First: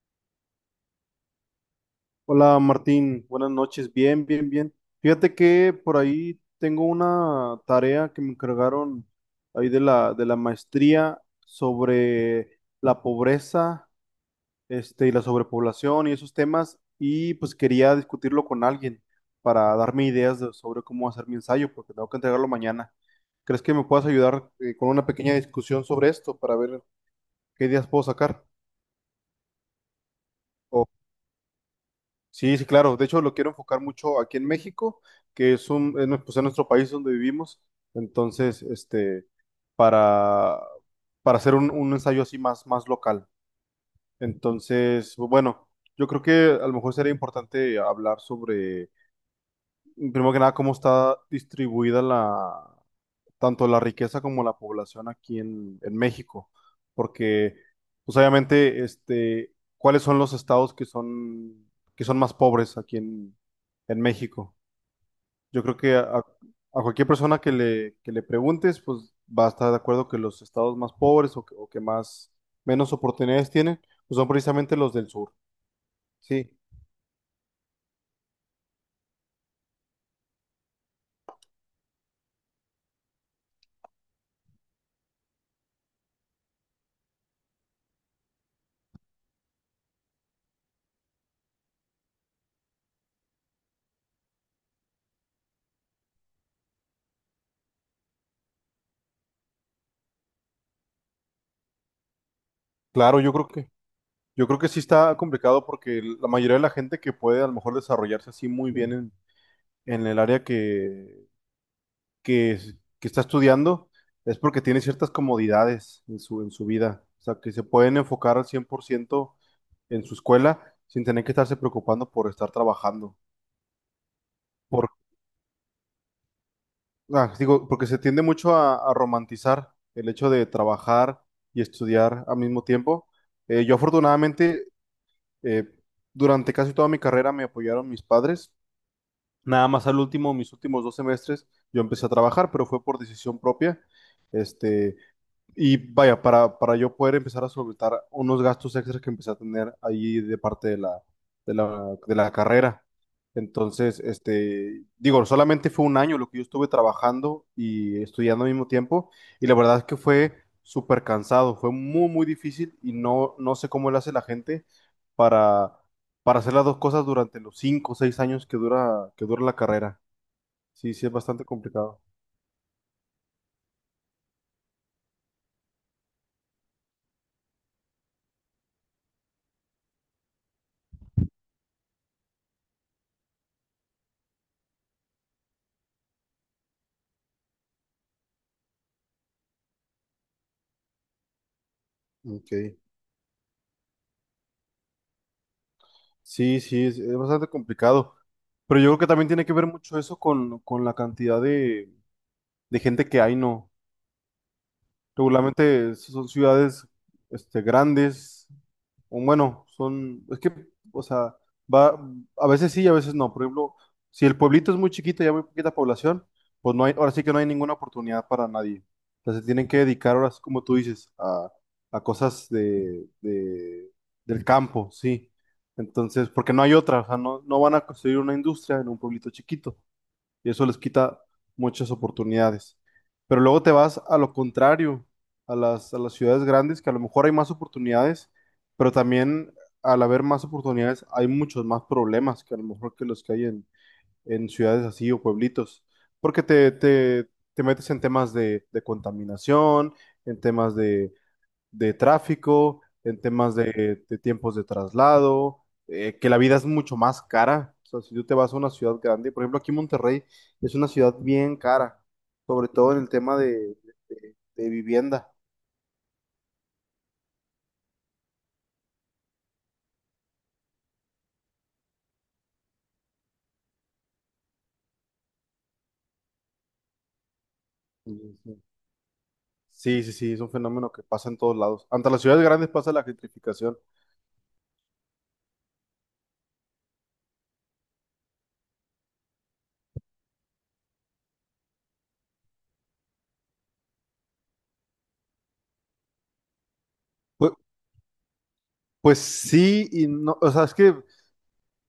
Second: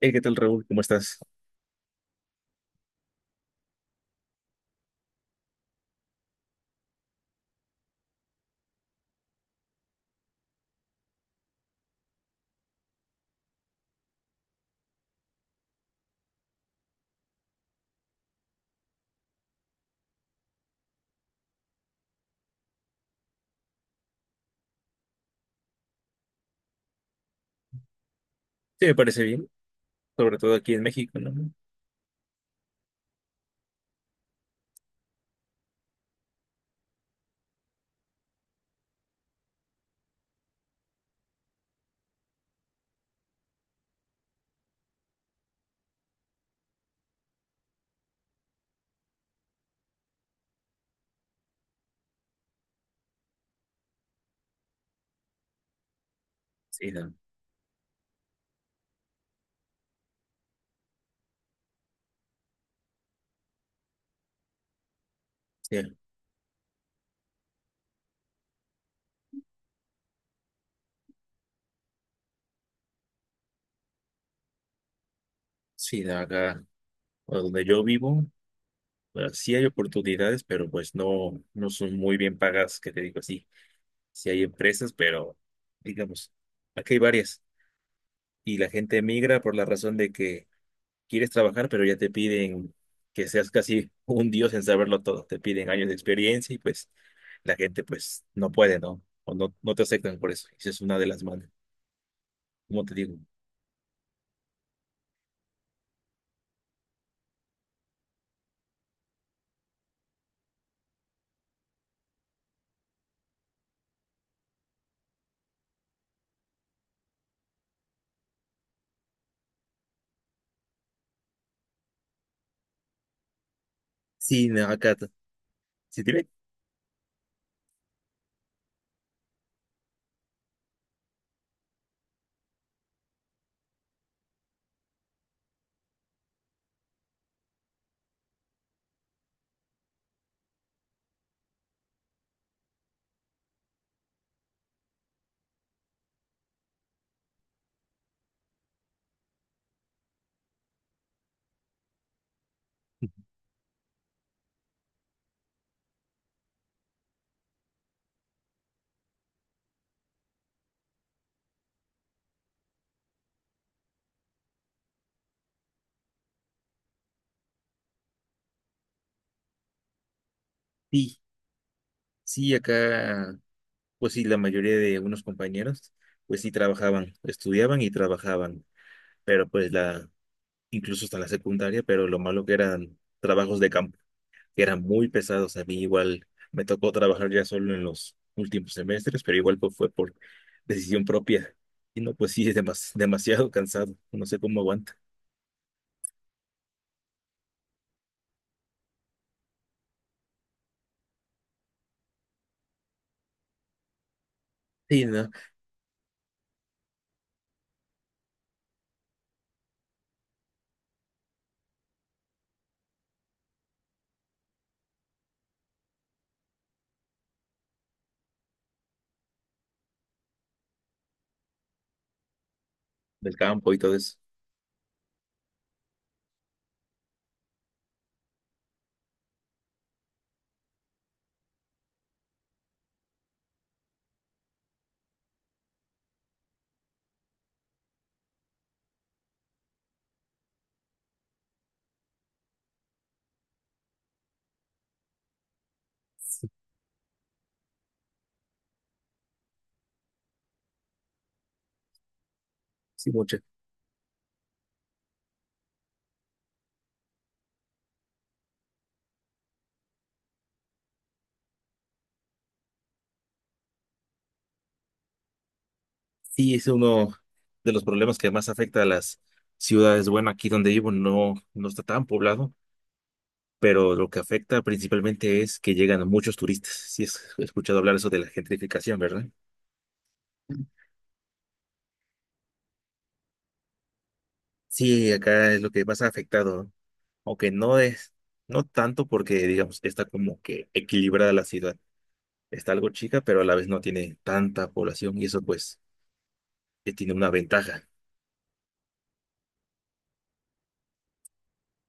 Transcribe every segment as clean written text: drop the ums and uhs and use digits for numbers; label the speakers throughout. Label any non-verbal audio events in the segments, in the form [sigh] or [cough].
Speaker 1: Hey, ¿qué tal, Raúl? ¿Cómo estás?
Speaker 2: Hola Martín, buenas noches, bien, bien, bien. Fíjate que por ahí tengo una tarea que me encargaron ahí de la maestría sobre la pobreza, y la sobrepoblación y esos temas, y pues quería discutirlo con alguien para darme sobre cómo hacer mi ensayo, porque tengo que entregarlo mañana. ¿Crees que me puedas ayudar, con una pequeña discusión sobre esto para ver qué ideas puedo sacar?
Speaker 1: Sí, me parece bien, sobre todo aquí en México, ¿no?
Speaker 2: Sí, sí, claro. De hecho, lo quiero enfocar mucho aquí en México, que es un, es nue- pues, es nuestro país donde vivimos. Entonces, para, para hacer un ensayo así más local. Entonces, bueno, yo creo que a lo mejor sería importante hablar sobre, primero que nada, cómo está distribuida la, tanto la riqueza como la población aquí en México,
Speaker 1: Sí, da,
Speaker 2: porque pues obviamente, ¿cuáles son los estados que son más pobres aquí en México? Yo creo
Speaker 1: sí,
Speaker 2: que a cualquier persona que le preguntes, pues va a estar de acuerdo que los estados más pobres o que más, menos oportunidades tienen, pues son precisamente los del sur.
Speaker 1: sí, da
Speaker 2: Sí,
Speaker 1: acá o donde yo vivo, pues sí hay oportunidades, pero pues no, no son muy bien pagas, que te digo así. Sí hay empresas, pero digamos, aquí hay varias y la gente emigra por la razón de que quieres trabajar, pero ya te piden que seas casi [laughs] un dios en saberlo todo. Te piden años de experiencia y pues la gente pues no puede, ¿no? O no, no te aceptan por eso. Esa es una de las malas, como te digo.
Speaker 2: claro, yo creo que sí está complicado porque la mayoría de la gente que puede a lo mejor desarrollarse así muy bien en el área que, que está estudiando es porque tiene ciertas comodidades en su vida. O sea, que se pueden enfocar al 100% en su escuela sin tener que estarse preocupando por estar trabajando.
Speaker 1: Sí, no,
Speaker 2: Por,
Speaker 1: acá, si te ve,
Speaker 2: ah, digo, porque se tiende mucho a romantizar el hecho de trabajar y estudiar al mismo tiempo. Yo afortunadamente, eh, durante casi toda mi carrera me apoyaron mis padres. Nada más al último, mis últimos 2 semestres, yo empecé a trabajar, pero fue por decisión propia. Este, Y vaya, para yo poder empezar a solventar unos gastos extras que empecé a tener ahí de parte de la carrera. Entonces, digo, solamente fue un año lo que yo estuve trabajando y estudiando al mismo tiempo. Y la verdad es que fue súper cansado, fue muy, muy difícil y no sé cómo le hace la gente para, para hacer las dos cosas durante los 5 o 6 años que dura la carrera. Sí, sí, es
Speaker 1: sí,
Speaker 2: bastante complicado.
Speaker 1: sí, acá, pues sí, la mayoría de unos compañeros, pues sí trabajaban, estudiaban y trabajaban, pero pues incluso hasta la secundaria, pero lo malo que eran trabajos de campo, que eran muy pesados. A mí igual me tocó trabajar ya solo en los últimos semestres, pero igual pues fue por decisión propia, y no, pues sí,
Speaker 2: Ok.
Speaker 1: es demasiado cansado, no sé cómo aguanta,
Speaker 2: Sí, sí, es bastante complicado. Pero yo creo que también tiene que ver mucho eso con la cantidad de gente que hay, ¿no?
Speaker 1: sí, no,
Speaker 2: Regularmente son ciudades grandes, o bueno, son, es que, o sea, va, a veces sí y a veces no. Por ejemplo, si el pueblito es muy chiquito y hay muy poquita población, pues no hay, ahora sí que no hay ninguna oportunidad para nadie. O sea, se tienen que dedicar ahora, sí, como tú dices, a cosas
Speaker 1: del campo y todo eso,
Speaker 2: del campo, sí. Entonces, porque no hay otra, o sea, no van a construir una industria en un pueblito chiquito y eso les quita muchas oportunidades. Pero luego te vas a lo contrario, a las ciudades grandes, que a lo mejor hay más oportunidades, pero también al haber más oportunidades hay muchos más problemas que a lo mejor que los que hay en ciudades así o pueblitos, porque te metes en temas de contaminación, en temas de tráfico,
Speaker 1: sí,
Speaker 2: en
Speaker 1: mucho.
Speaker 2: temas de tiempos de traslado, que la vida es mucho más cara. O sea, si tú te vas a una ciudad grande, por ejemplo, aquí Monterrey es una ciudad bien cara, sobre todo en el tema de vivienda.
Speaker 1: Sí, es uno de los problemas que más afecta a las ciudades. Bueno, aquí donde vivo no, no está tan poblado, pero lo que afecta principalmente es que llegan muchos turistas. Sí, has escuchado hablar eso
Speaker 2: Sí,
Speaker 1: de la
Speaker 2: sí.
Speaker 1: gentrificación, ¿verdad?
Speaker 2: Sí, sí, sí, es un fenómeno que pasa en todos lados. Ante las ciudades grandes pasa la gentrificación.
Speaker 1: Sí, acá es lo que más ha afectado, ¿no? Aunque no es, no tanto porque, digamos, está como que equilibrada la ciudad. Está algo chica, pero a la vez no tiene tanta población y eso pues tiene una
Speaker 2: Pues,
Speaker 1: ventaja. [laughs]
Speaker 2: pues sí y no, o sea, es que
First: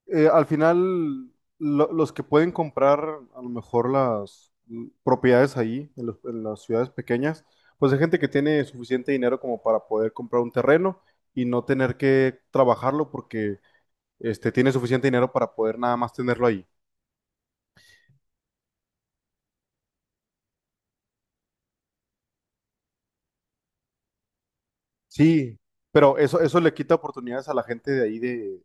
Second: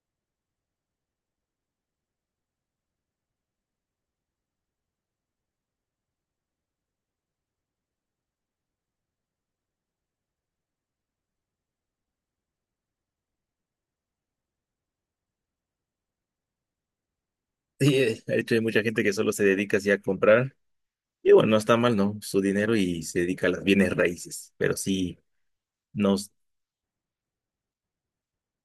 Speaker 2: al final, los que pueden comprar a lo mejor las propiedades ahí, en las ciudades pequeñas, pues hay gente que tiene suficiente dinero como para poder comprar un terreno y no tener que trabajarlo porque tiene suficiente dinero para poder nada más tenerlo ahí.
Speaker 1: Sí, de hecho hay mucha gente que solo se dedica así a comprar. Y bueno, no está mal, ¿no? Su dinero y se dedica a las bienes raíces, pero sí,
Speaker 2: Sí, pero
Speaker 1: nos,
Speaker 2: eso le quita oportunidades a la gente de ahí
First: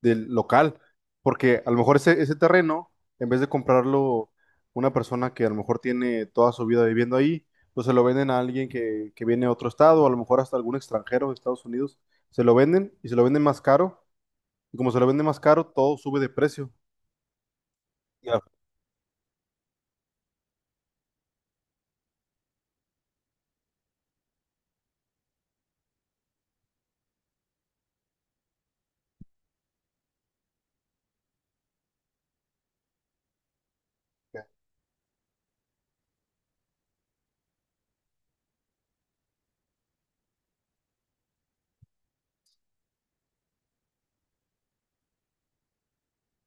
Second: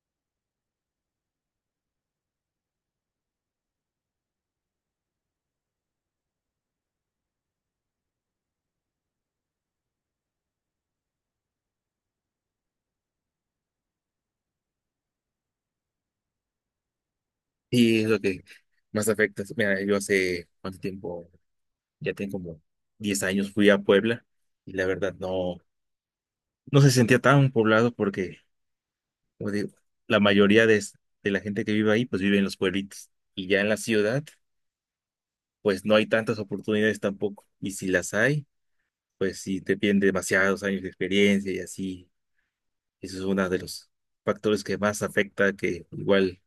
Speaker 2: del local, porque a lo mejor ese terreno, en vez de comprarlo una persona que a lo mejor tiene toda su vida viviendo ahí, pues se lo venden a alguien que viene de otro estado, a lo mejor hasta algún extranjero de Estados Unidos, se lo venden y se lo venden más caro, y como se lo venden más caro, todo sube de precio.
Speaker 1: sí es lo
Speaker 2: Y a-
Speaker 1: que más afecta. Mira, yo hace cuánto tiempo, ya tengo como 10 años, fui a Puebla y la verdad no, no se sentía tan poblado porque, como digo, la mayoría de, es- de la gente que vive ahí, pues vive en los pueblitos. Y ya en la ciudad, pues no hay tantas oportunidades tampoco. Y si las hay, pues sí te piden demasiados años de experiencia y así. Eso es uno de los factores que más afecta que igual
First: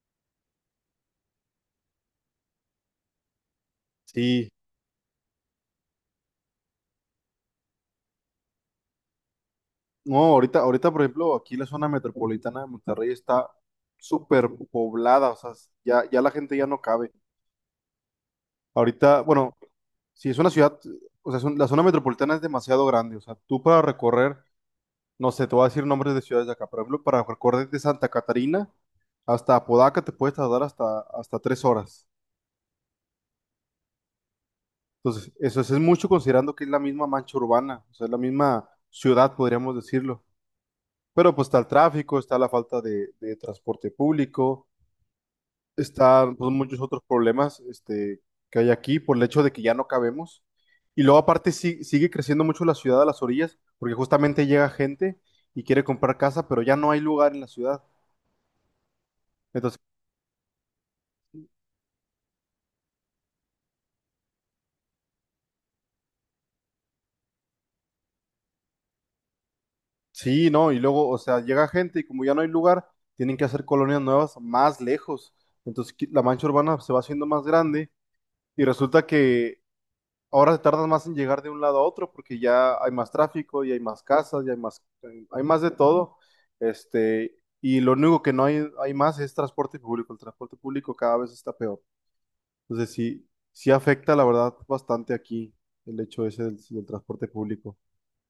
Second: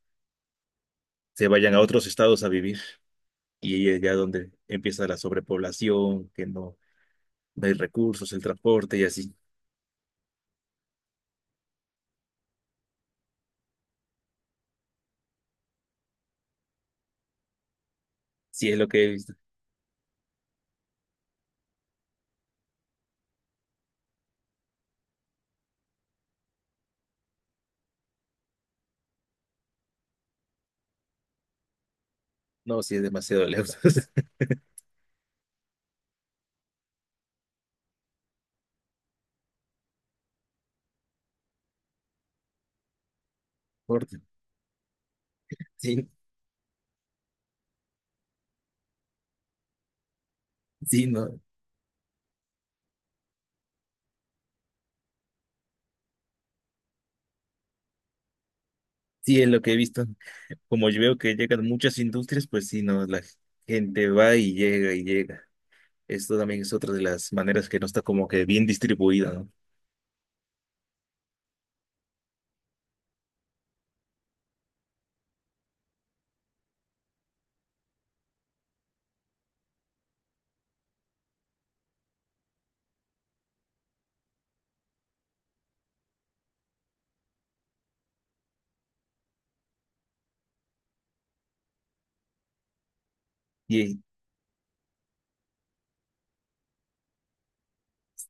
Speaker 1: se vayan a otros estados a vivir. Y ahí es ya
Speaker 2: Sí,
Speaker 1: donde empieza la sobrepoblación, que no, no hay recursos, el transporte y así.
Speaker 2: no, ahorita, por ejemplo, aquí la zona metropolitana de Monterrey está súper poblada, o sea, ya la gente ya no cabe.
Speaker 1: Sí es lo que he
Speaker 2: Ahorita,
Speaker 1: visto.
Speaker 2: bueno, si es una ciudad, o sea, la zona metropolitana es demasiado grande. O sea, tú para recorrer, no sé, te voy a decir nombres de ciudades de acá. Por ejemplo, para recorrer de Santa Catarina hasta Apodaca te puedes tardar hasta 3 horas.
Speaker 1: No, sí es demasiado lejos [laughs] el
Speaker 2: Entonces, eso es mucho considerando que es la misma mancha urbana, o sea, es la misma ciudad, podríamos decirlo. Pero pues está el tráfico, está la falta de transporte
Speaker 1: transporte.
Speaker 2: público,
Speaker 1: Sí,
Speaker 2: están pues, muchos otros problemas que hay aquí por el hecho de que ya no cabemos. Y
Speaker 1: sí,
Speaker 2: luego
Speaker 1: no.
Speaker 2: aparte sigue creciendo mucho la ciudad a las orillas, porque justamente llega gente y quiere comprar casa, pero ya no hay lugar en la ciudad.
Speaker 1: Sí es lo que he
Speaker 2: Entonces,
Speaker 1: visto. Como yo veo que llegan muchas industrias, pues sí, no, la gente va y llega y llega. Esto también es otra de las maneras que no está como que bien distribuida, ¿no?
Speaker 2: sí, no, y luego, o sea, llega gente y como ya no hay lugar, tienen que hacer colonias nuevas más lejos. Entonces, la mancha urbana se va haciendo más grande y resulta que ahora se tardan más en llegar de un lado a otro porque ya hay más tráfico y hay más casas y hay más de todo. Y lo único que no hay, hay más es transporte público. El transporte público cada vez está peor. Entonces sí, sí
Speaker 1: Y
Speaker 2: afecta la verdad bastante aquí el hecho ese del transporte público.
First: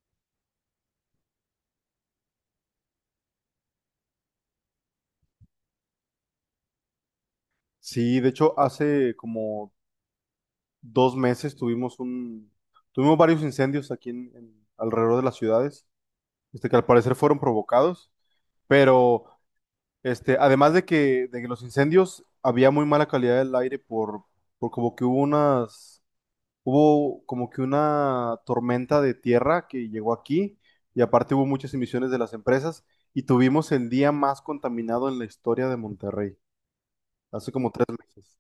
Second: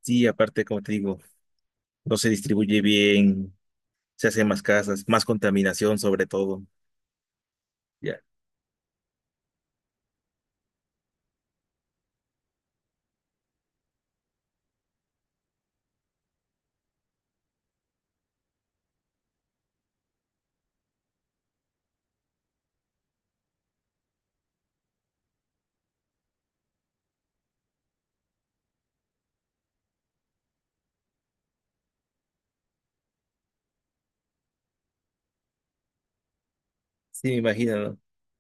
Speaker 1: sí, aparte, como te digo, no se distribuye bien, se hacen más casas, más contaminación sobre todo. Ya,
Speaker 2: Sí, de hecho hace como 2 meses tuvimos tuvimos varios incendios aquí alrededor de las ciudades, que al parecer fueron provocados, pero además de que los incendios había muy mala calidad del aire por como que hubo como que una tormenta de tierra que llegó aquí y aparte hubo muchas emisiones de las empresas y tuvimos el día más contaminado en la historia de Monterrey,
Speaker 1: sí, me
Speaker 2: hace como
Speaker 1: imagino,
Speaker 2: tres
Speaker 1: ¿no?
Speaker 2: meses.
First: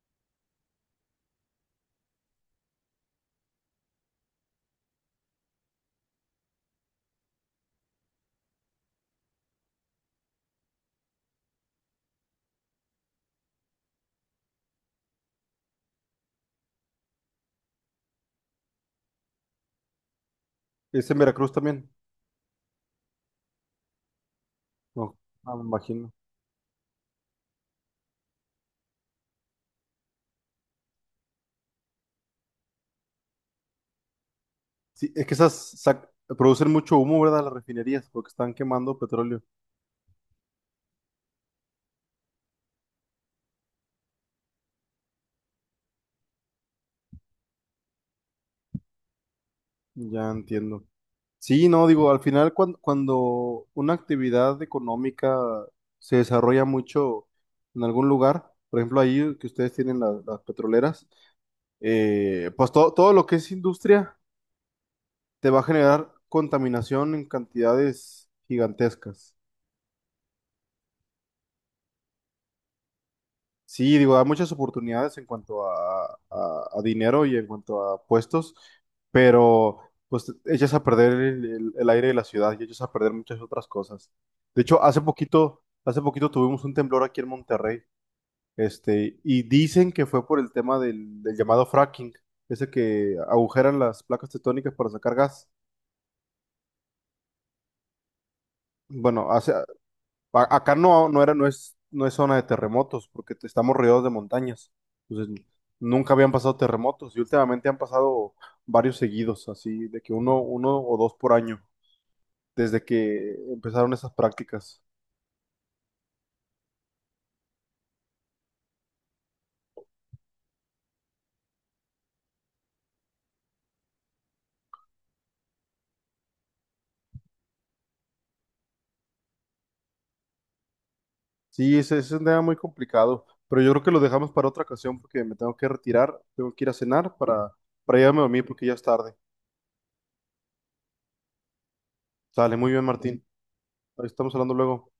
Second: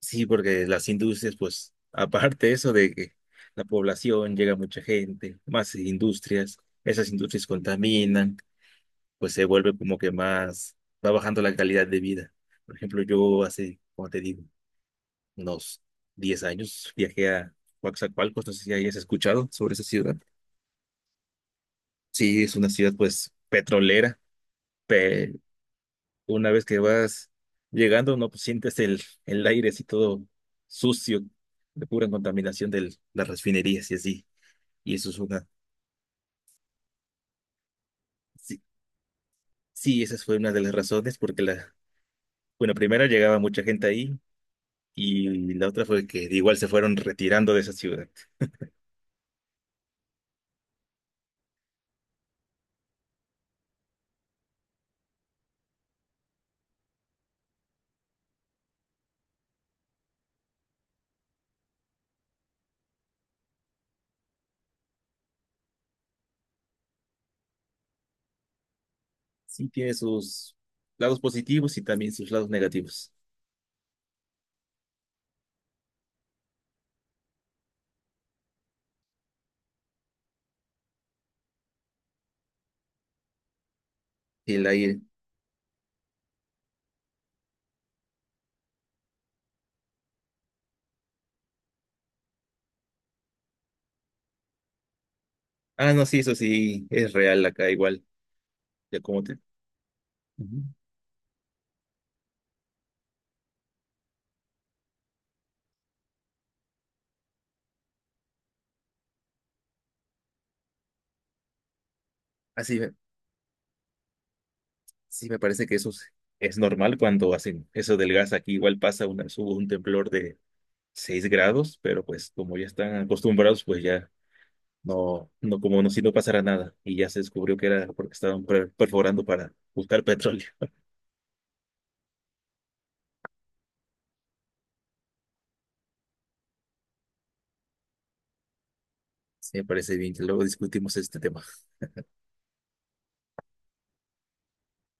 Speaker 1: Sí, porque las industrias, pues, [laughs] aparte eso de que la población llega mucha gente, más industrias, esas industrias contaminan, pues se vuelve como que más, va bajando la calidad de vida. Por ejemplo, yo hace, como te digo, unos 10 años viajé a Coatzacoalcos, no sé si hayas escuchado sobre esa ciudad.
Speaker 2: ¿Es en Veracruz también?
Speaker 1: Sí, es una ciudad, pues, petrolera.
Speaker 2: No, ah, me imagino.
Speaker 1: Una vez que vas llegando, no, pues sientes el aire así todo sucio, de pura contaminación de las refinerías y así. Y eso
Speaker 2: Sí,
Speaker 1: es
Speaker 2: es que
Speaker 1: una,
Speaker 2: esas producen mucho humo, ¿verdad? Las refinerías porque están
Speaker 1: sí,
Speaker 2: quemando petróleo.
Speaker 1: sí, esa fue una de las razones porque la, bueno, primero llegaba mucha gente ahí y la otra fue que igual se fueron retirando de esa ciudad.
Speaker 2: Ya entiendo. Sí, no, digo, al final cuando, una actividad económica se desarrolla mucho en algún lugar, por ejemplo, ahí que ustedes tienen las petroleras, pues todo lo que es industria te va a generar contaminación en cantidades gigantescas.
Speaker 1: Sí tiene sus lados positivos y también sus lados negativos.
Speaker 2: Sí, digo, hay muchas oportunidades en cuanto a dinero y en cuanto a puestos, pero pues echas a perder el aire de la ciudad y echas a perder muchas otras cosas. De
Speaker 1: El
Speaker 2: hecho,
Speaker 1: aire.
Speaker 2: hace poquito tuvimos un temblor aquí en Monterrey, y dicen que fue por el tema del llamado fracking, ese que agujeran las placas tectónicas para sacar gas.
Speaker 1: Ah, no, sí, eso sí, es real acá igual, de cómo
Speaker 2: Bueno,
Speaker 1: te...
Speaker 2: hace,
Speaker 1: Ujú.
Speaker 2: Acá no, no es, no es zona de terremotos, porque estamos rodeados de montañas. Entonces, nunca habían pasado terremotos y últimamente han pasado varios seguidos, así de que 1 o 2 por año,
Speaker 1: Así,
Speaker 2: desde que empezaron esas prácticas.
Speaker 1: sí, me parece que eso es normal cuando hacen eso del gas. Aquí igual pasa una, hubo un temblor de 6 grados, pero pues como ya están acostumbrados, pues ya no, no como no si no pasara nada. Y ya se descubrió que era porque estaban perforando para buscar petróleo.
Speaker 2: Sí, ese es un tema muy complicado, pero yo creo que lo dejamos para otra ocasión porque me tengo que retirar, tengo que ir a cenar para irme a dormir porque ya es tarde.
Speaker 1: Sí, me parece bien que luego discutimos este tema.
Speaker 2: Sale, muy bien, Martín. Ahí estamos hablando luego.